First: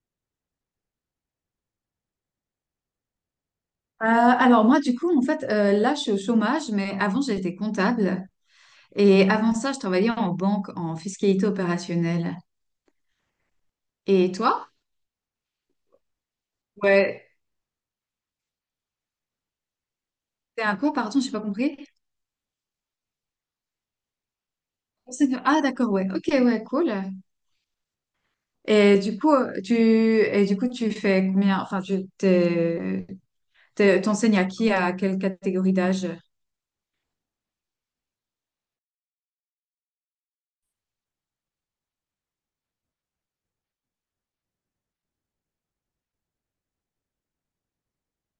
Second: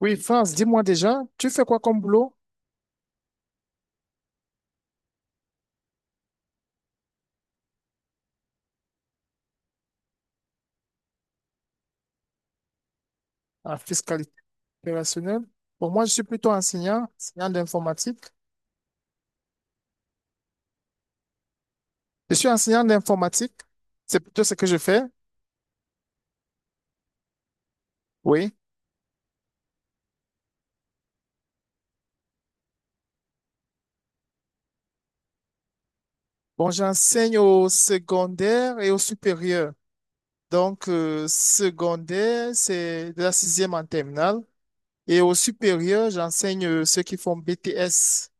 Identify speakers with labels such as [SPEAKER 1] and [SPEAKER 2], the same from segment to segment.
[SPEAKER 1] Oui, France, dis-moi déjà, tu fais quoi comme boulot
[SPEAKER 2] Alors moi, je suis au chômage, mais avant, j'étais comptable. Et avant ça, je travaillais en banque, en fiscalité opérationnelle.
[SPEAKER 1] en fiscalité
[SPEAKER 2] Et toi?
[SPEAKER 1] opérationnelle? Pour moi, je suis plutôt enseignant,
[SPEAKER 2] Ouais.
[SPEAKER 1] enseignant d'informatique.
[SPEAKER 2] C'est un quoi, pardon, j'ai pas compris.
[SPEAKER 1] Je suis enseignant d'informatique. C'est plutôt ce que je fais.
[SPEAKER 2] Ah, d'accord, ouais. Ok, ouais, cool.
[SPEAKER 1] Oui.
[SPEAKER 2] Et du coup, tu, et du coup, tu fais combien? Enfin, t'enseignes à qui, à quelle catégorie d'âge?
[SPEAKER 1] Bon, j'enseigne au secondaire et au supérieur. Donc, secondaire, c'est de la sixième en terminale. Et au supérieur, j'enseigne ceux qui font BTS.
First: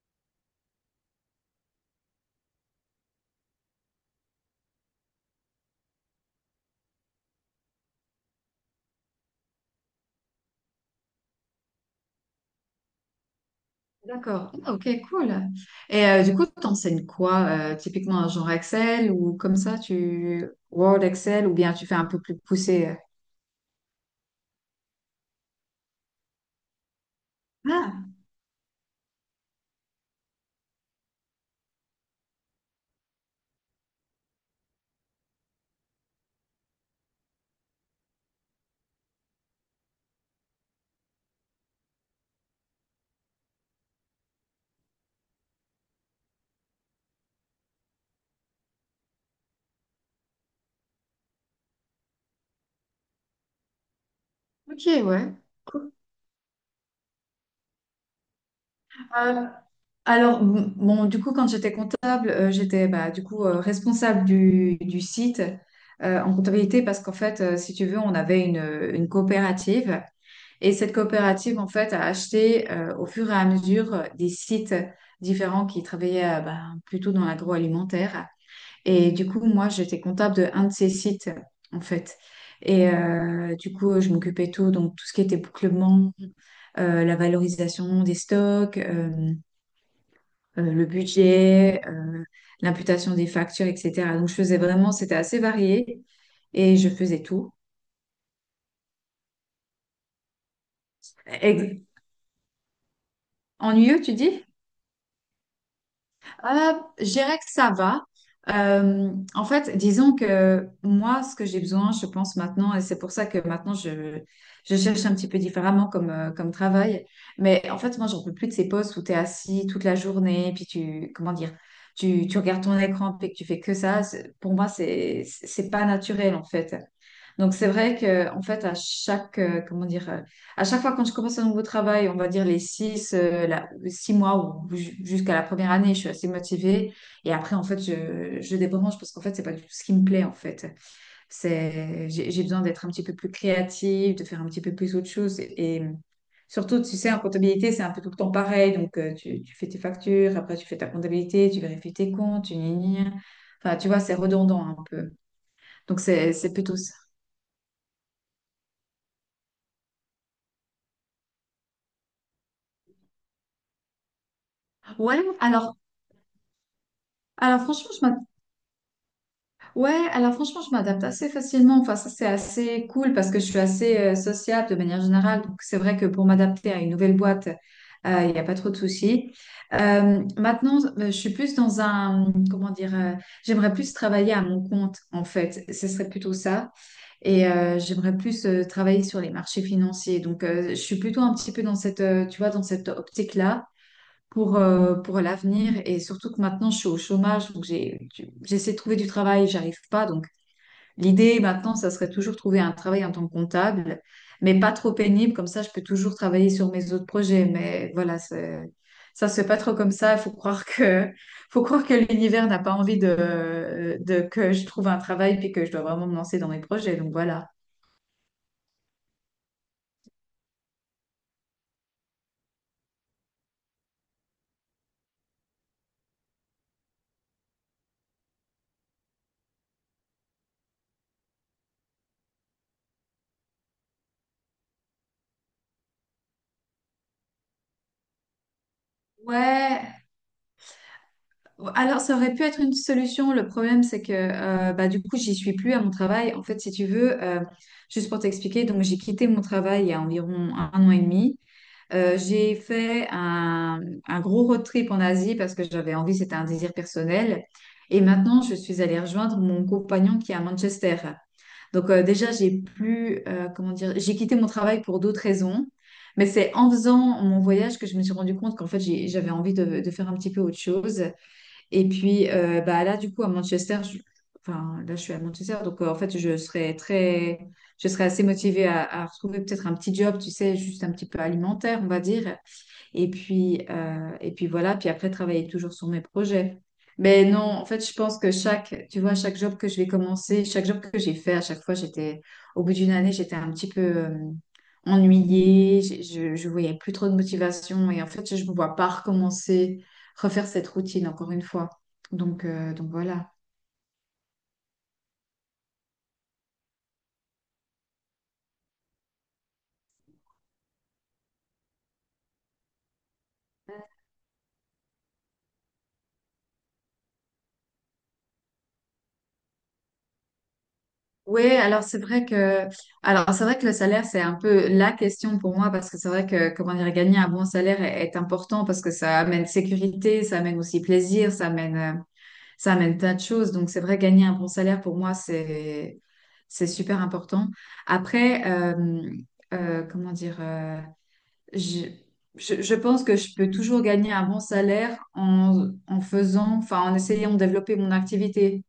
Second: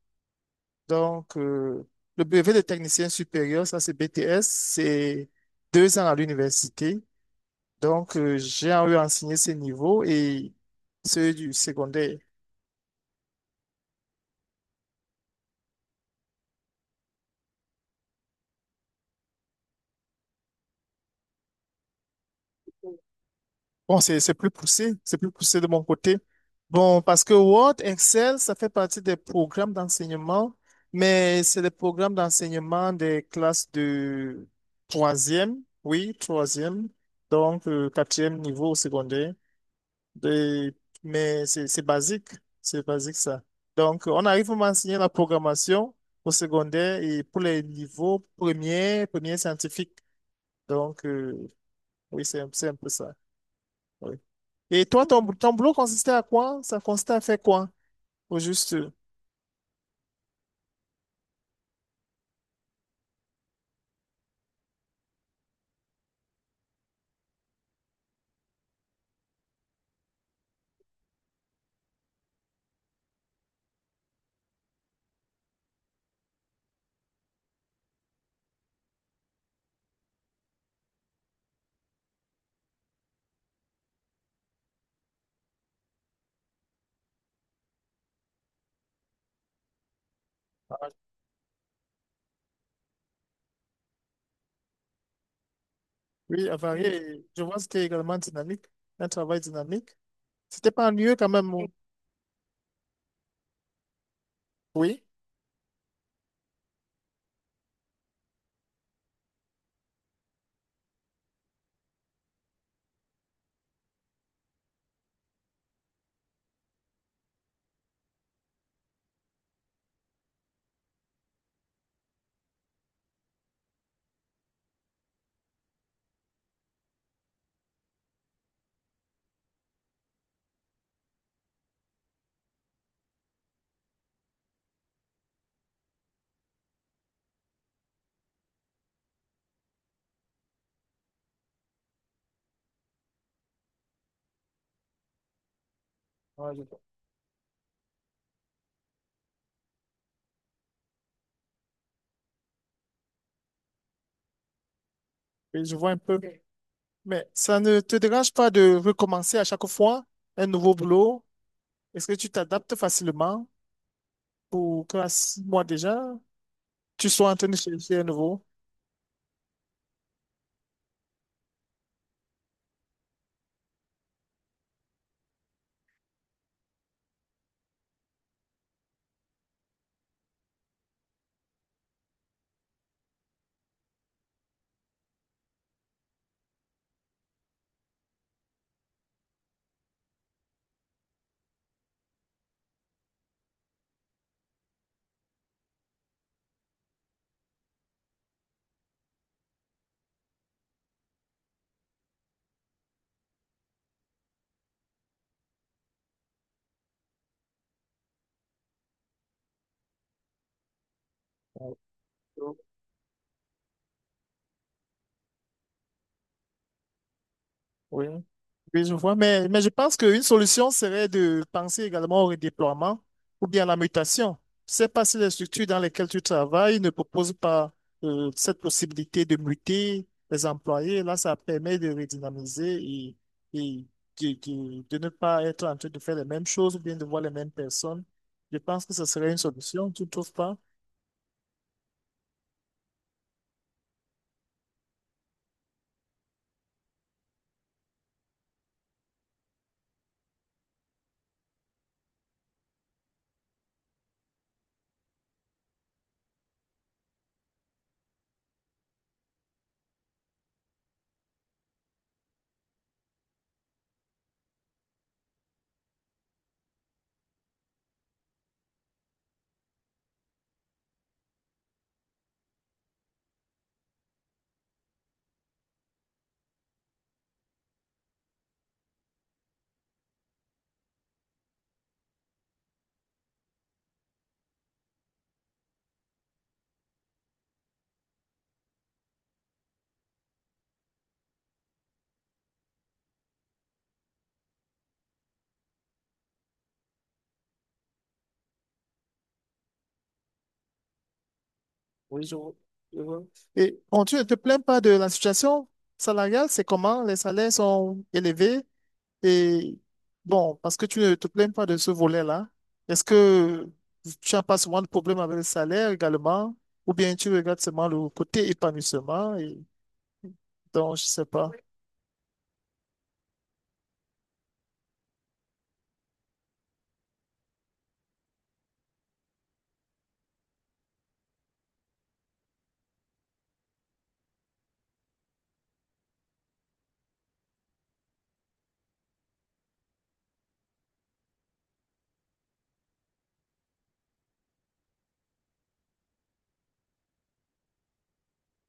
[SPEAKER 1] Donc, le brevet de technicien supérieur, ça c'est BTS, c'est 2 ans à l'université. Donc, j'ai eu enseigné ces niveaux et ceux du secondaire.
[SPEAKER 2] D'accord. Ah, ok, cool. Et t'enseignes quoi? Typiquement, genre Excel ou comme ça, tu Word, Excel, ou bien tu fais un peu plus poussé?
[SPEAKER 1] Bon, c'est plus poussé, c'est plus poussé de mon côté. Bon, parce que Word,
[SPEAKER 2] Ah,
[SPEAKER 1] Excel, ça fait partie des programmes d'enseignement, mais c'est des programmes d'enseignement des classes de troisième, oui, troisième, donc quatrième niveau au secondaire. Et- mais c'est basique, c'est basique ça. Donc, on arrive à m'enseigner la programmation au secondaire et pour les niveaux premiers, premiers scientifiques. Donc, oui, c'est un peu ça. Oui. Et
[SPEAKER 2] ok,
[SPEAKER 1] toi, ton,
[SPEAKER 2] ouais.
[SPEAKER 1] ton boulot consistait à quoi? Ça consistait à faire quoi? Au juste.
[SPEAKER 2] Euh, alors, quand j'étais comptable, j'étais responsable du site en comptabilité parce qu'en fait, si tu veux, on avait une coopérative et cette coopérative, en fait, a acheté au fur et à mesure des sites différents qui travaillaient plutôt dans l'agroalimentaire. Et du coup, moi, j'étais comptable de un de ces sites, en fait. Et je m'occupais de tout, donc tout ce qui était bouclement, la valorisation des stocks, le budget, l'imputation des factures, etc. Donc, je faisais vraiment, c'était assez varié
[SPEAKER 1] Oui, à
[SPEAKER 2] et je faisais
[SPEAKER 1] varier. Je
[SPEAKER 2] tout.
[SPEAKER 1] vois que c'était également dynamique, un travail dynamique. C'était pas ennuyeux quand même. Oh.
[SPEAKER 2] Ex- Ennuyeux, tu dis?
[SPEAKER 1] Oui,
[SPEAKER 2] Euh, je dirais que ça va. En fait, disons que moi, ce que j'ai besoin, je pense maintenant, et c'est pour ça que maintenant je cherche un petit peu différemment comme travail. Mais en fait, moi, j'en peux plus de ces postes où tu es assis toute la journée, comment dire, tu regardes ton écran, puis que tu fais que ça. Pour moi, c'est pas naturel, en fait. Donc, c'est vrai que, en fait, comment dire, à chaque fois quand je commence un nouveau travail, on va dire les six mois ou jusqu'à la première année, je suis assez motivée. Et après, en fait, je débranche parce qu'en fait, c'est pas du tout ce qui me plaît, en fait. J'ai besoin d'être un petit peu plus créative, de faire un petit peu plus autre chose. Et
[SPEAKER 1] ah, je
[SPEAKER 2] surtout, tu sais, en comptabilité, c'est un peu tout le temps pareil. Donc, tu fais tes factures, après, tu fais ta comptabilité, tu vérifies tes comptes, tu gna gna gna. Enfin, tu vois, c'est redondant un peu.
[SPEAKER 1] oui, je vois un
[SPEAKER 2] Donc,
[SPEAKER 1] peu.
[SPEAKER 2] c'est plutôt ça.
[SPEAKER 1] Mais ça ne te dérange pas de recommencer à chaque fois un nouveau boulot? Est-ce que tu t'adaptes facilement pour que à
[SPEAKER 2] Ouais,
[SPEAKER 1] 6 mois
[SPEAKER 2] alors,
[SPEAKER 1] déjà, tu sois en train de
[SPEAKER 2] alors franchement,
[SPEAKER 1] chercher un
[SPEAKER 2] je m'intéresse
[SPEAKER 1] nouveau?
[SPEAKER 2] Ouais, alors franchement, je m'adapte assez facilement. Enfin, ça, c'est assez cool parce que je suis assez sociable de manière générale. Donc, c'est vrai que pour m'adapter à une nouvelle boîte, il n'y a pas trop de soucis. Maintenant, je suis plus dans un, comment dire, j'aimerais plus travailler à mon compte, en fait. Ce serait plutôt ça. Et j'aimerais plus travailler sur les marchés financiers. Donc, je suis plutôt un petit peu dans cette, tu vois, dans cette optique-là pour l'avenir. Et surtout que maintenant, je suis au chômage, donc j'ai, j'essaie de trouver du travail, j'arrive pas. Donc, l'idée maintenant, ça serait toujours trouver un travail en tant que comptable, mais pas trop pénible, comme ça je peux toujours travailler sur mes autres projets. Mais voilà, ça se fait pas trop comme ça. Il faut croire que, faut croire que l'univers n'a pas envie de que je trouve un travail puis que je dois vraiment me lancer dans mes projets. Donc voilà.
[SPEAKER 1] Oui. Oui, je vois. Mais je pense qu'une solution serait de penser également au redéploiement ou bien à la mutation. Je sais pas si les structures dans lesquelles tu travailles ne proposent pas cette possibilité de muter les employés. Là, ça permet de redynamiser et de ne pas être en train de faire les mêmes choses ou bien de voir les mêmes personnes. Je pense que ce serait une solution, tu
[SPEAKER 2] Ouais,
[SPEAKER 1] ne trouves pas?
[SPEAKER 2] alors ça aurait pu être une solution. Le problème, c'est que du coup, j'y suis plus à mon travail. En fait, si tu veux, juste pour t'expliquer, donc j'ai quitté mon travail il y a environ un an et demi. J'ai fait un gros road trip en Asie parce que j'avais envie, c'était un désir personnel. Et maintenant, je suis allée rejoindre mon compagnon qui est à Manchester. Donc déjà, j'ai plus, comment dire, j'ai quitté mon travail pour d'autres raisons. Mais c'est en faisant mon voyage que je me suis rendu compte qu'en fait, j'avais envie de faire un petit peu autre chose. Et puis là, enfin, là, je suis à Manchester, donc en fait, je serais assez motivée à retrouver peut-être un petit job, tu sais, juste un petit peu alimentaire, on va dire, et puis voilà, puis après, travailler toujours sur mes projets. Mais non, en fait, je pense que chaque, tu vois, chaque job que je vais commencer, chaque job que j'ai fait, à chaque fois, j'étais, au bout d'une année, j'étais un petit peu ennuyée, je voyais plus trop de motivation. Et en fait, je ne me vois pas recommencer, refaire cette routine encore une fois.
[SPEAKER 1] Oui, je,
[SPEAKER 2] Donc,
[SPEAKER 1] vois.
[SPEAKER 2] donc
[SPEAKER 1] Je vois.
[SPEAKER 2] voilà.
[SPEAKER 1] Et bon, tu ne te plains pas de la situation salariale, c'est comment? Les salaires sont élevés et bon, parce que tu ne te plains pas de ce volet-là, est-ce que tu n'as pas souvent de problème avec le salaire également ou bien tu regardes seulement le côté épanouissement et donc je ne sais
[SPEAKER 2] Oui,
[SPEAKER 1] pas.
[SPEAKER 2] alors c'est vrai que alors c'est vrai que le salaire c'est un peu la question pour moi parce que c'est vrai que comment dire gagner un bon salaire est important parce que ça amène sécurité, ça amène aussi plaisir, ça amène plein de choses. Donc c'est vrai gagner un bon salaire pour moi c'est super important. Après Comment dire je, je pense que je peux toujours gagner un bon salaire en faisant enfin en essayant de développer mon activité.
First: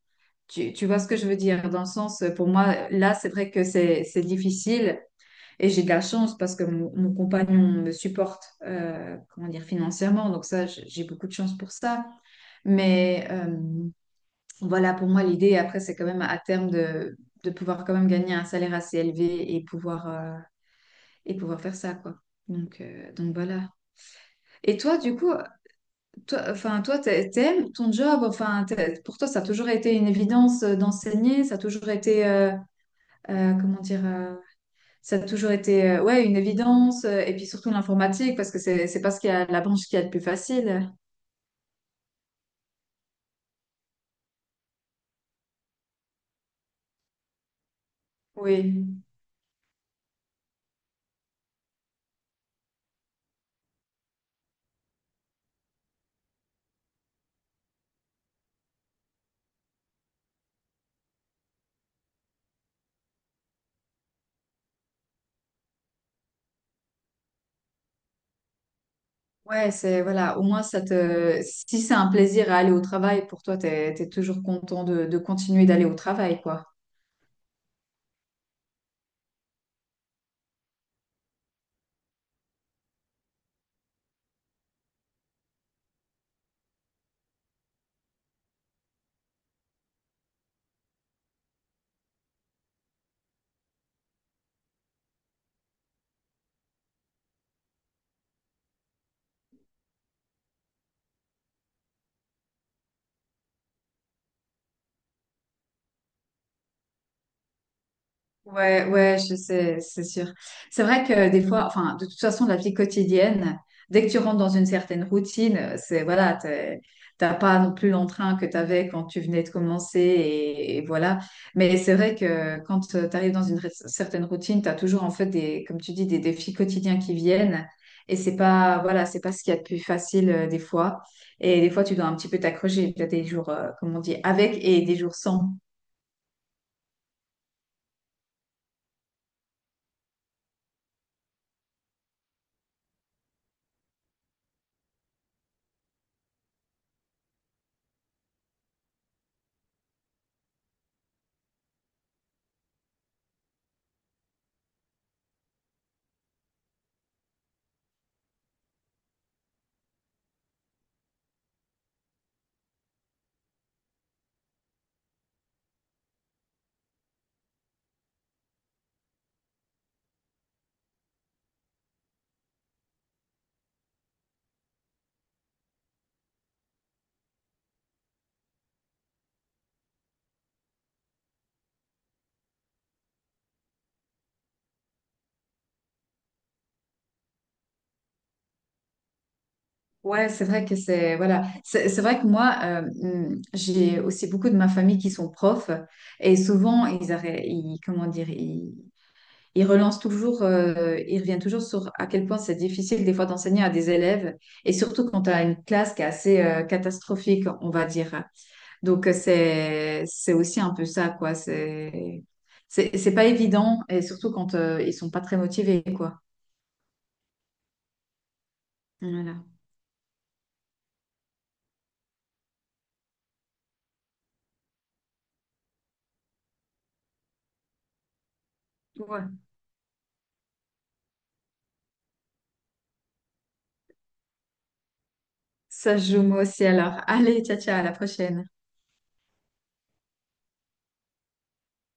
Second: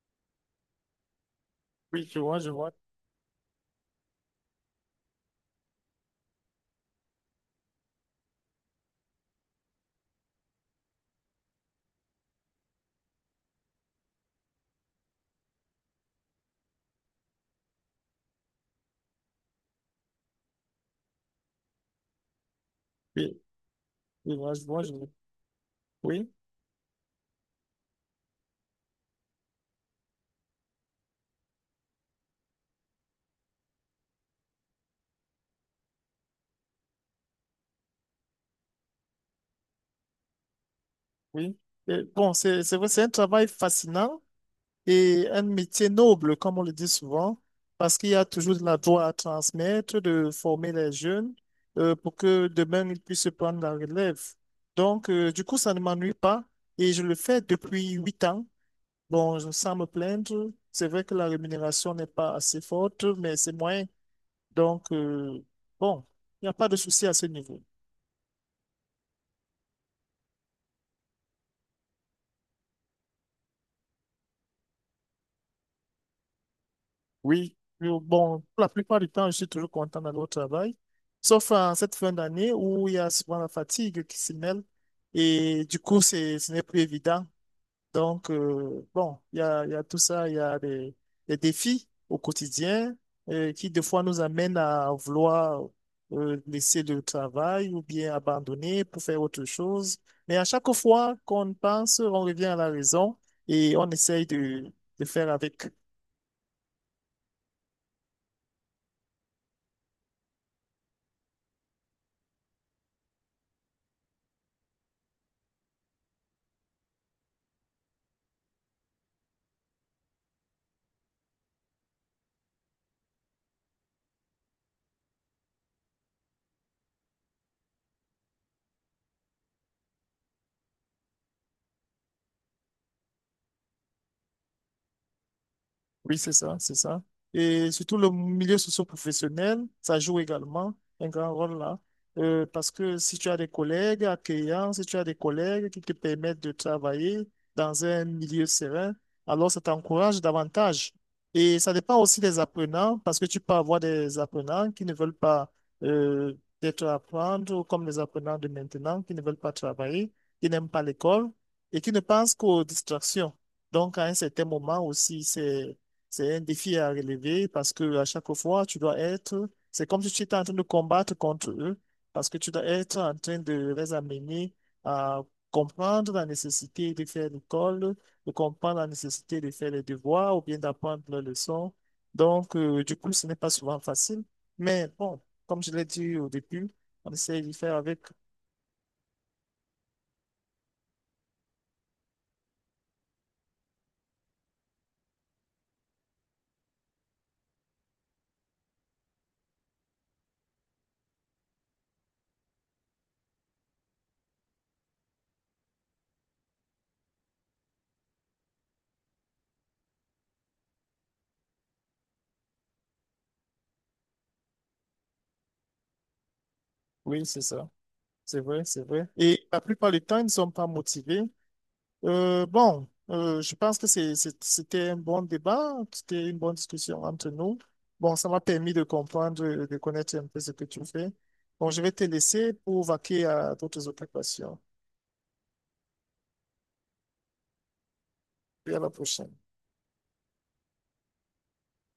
[SPEAKER 2] Tu vois ce que je veux dire? Dans le
[SPEAKER 1] Oui, je
[SPEAKER 2] sens,
[SPEAKER 1] vois,
[SPEAKER 2] pour
[SPEAKER 1] je vois.
[SPEAKER 2] moi, là, c'est vrai que c'est difficile et j'ai de la chance parce que mon compagnon me supporte, comment dire, financièrement. Donc ça, j'ai beaucoup de chance pour ça. Mais voilà, pour moi, l'idée, après, c'est quand même à terme de pouvoir quand même gagner un salaire assez élevé et pouvoir, et pouvoir faire ça, quoi. Donc, donc
[SPEAKER 1] Oui,
[SPEAKER 2] voilà.
[SPEAKER 1] je vois, je
[SPEAKER 2] Et
[SPEAKER 1] vois, je
[SPEAKER 2] toi,
[SPEAKER 1] vois.
[SPEAKER 2] du coup,
[SPEAKER 1] Oui,
[SPEAKER 2] toi, enfin, toi, t'aimes ton job? Enfin, pour toi, ça a toujours été une évidence d'enseigner, ça a toujours été comment dire, ça a toujours été ouais, une évidence, et puis surtout l'informatique, parce que c'est pas ce qu'il y a, la branche qui est le plus facile.
[SPEAKER 1] oui. Et bon, c'est vrai, c'est un travail fascinant. Et un métier noble, comme on le dit souvent, parce qu'il y a toujours de la
[SPEAKER 2] Oui,
[SPEAKER 1] joie à transmettre, de former les jeunes pour que demain ils puissent prendre la relève. Donc, du coup, ça ne m'ennuie pas et je le fais depuis 8 ans. Bon, sans me plaindre, c'est vrai que la rémunération n'est pas assez forte, mais c'est moyen. Donc, bon, il n'y a pas de souci à ce niveau.
[SPEAKER 2] ouais, c'est voilà, au moins ça te, si c'est un plaisir à aller au travail, pour toi, t'es toujours content de continuer d'aller au travail, quoi.
[SPEAKER 1] Oui, bon, pour la plupart du temps, je suis toujours content d'aller au travail, sauf en cette fin d'année où il y a souvent la fatigue qui s'y mêle et du coup, ce n'est plus évident. Donc, bon, il y a tout ça, il y a des défis au quotidien qui, des fois, nous amènent à vouloir laisser le travail ou bien abandonner pour faire autre chose. Mais à chaque fois qu'on pense, on revient à la raison et on essaye de faire avec.
[SPEAKER 2] Ouais, ouais, je sais, c'est sûr. C'est vrai que des fois, enfin, de toute façon, la vie quotidienne, dès que tu rentres dans une certaine routine, c'est voilà, t'as pas non plus l'entrain que tu avais quand tu venais de commencer et voilà. Mais c'est vrai que quand tu arrives dans une certaine routine, tu as toujours en fait des, comme tu dis, des défis quotidiens qui viennent et c'est pas, voilà, c'est pas ce qu'il y a de plus facile des fois. Et des fois, tu dois un petit peu t'accrocher. Tu as des jours, comme on dit, avec et des jours sans.
[SPEAKER 1] Oui, c'est ça, c'est ça. Et surtout le milieu socio-professionnel, ça joue également un grand rôle là. Parce que si tu as des collègues accueillants, si tu as des collègues qui te permettent de travailler dans un milieu serein, alors ça t'encourage davantage. Et ça dépend aussi des apprenants, parce que tu peux avoir des apprenants qui ne veulent pas euh, peut-être apprendre, ou comme les apprenants de maintenant, qui ne veulent pas travailler, qui n'aiment pas l'école et qui ne pensent qu'aux distractions. Donc, à un certain moment aussi, c'est un défi à relever parce que à chaque fois, tu dois être, c'est comme si tu étais en train de combattre contre eux, parce que tu dois être en train de les amener à comprendre la nécessité de faire l'école, de comprendre la nécessité de faire les devoirs ou bien d'apprendre leurs leçons. Donc, du coup, ce n'est pas souvent facile. Mais bon, comme je l'ai dit au début, on essaie d'y faire avec.
[SPEAKER 2] Ouais, c'est vrai que c'est voilà, c'est vrai que moi j'ai aussi beaucoup de ma famille qui sont profs et souvent ils, arrêt- ils comment dire ils, ils relancent toujours ils reviennent toujours sur à quel point c'est difficile des fois d'enseigner à des élèves et surtout quand tu as une classe qui est assez catastrophique on va dire. Donc c'est aussi un peu ça quoi, c'est pas évident et surtout quand ils sont pas très motivés quoi.
[SPEAKER 1] Oui, c'est ça. C'est vrai, c'est vrai. Et
[SPEAKER 2] Voilà.
[SPEAKER 1] la plupart du temps, ils ne sont pas motivés. Bon, je pense que c'était un bon débat, c'était une bonne discussion entre nous. Bon, ça m'a permis de
[SPEAKER 2] Ouais.
[SPEAKER 1] comprendre, de connaître un peu ce que tu fais. Bon, je vais te laisser pour vaquer à d'autres occupations.
[SPEAKER 2] Ça joue moi aussi alors. Allez, ciao ciao, à la prochaine.
[SPEAKER 1] Et à la prochaine.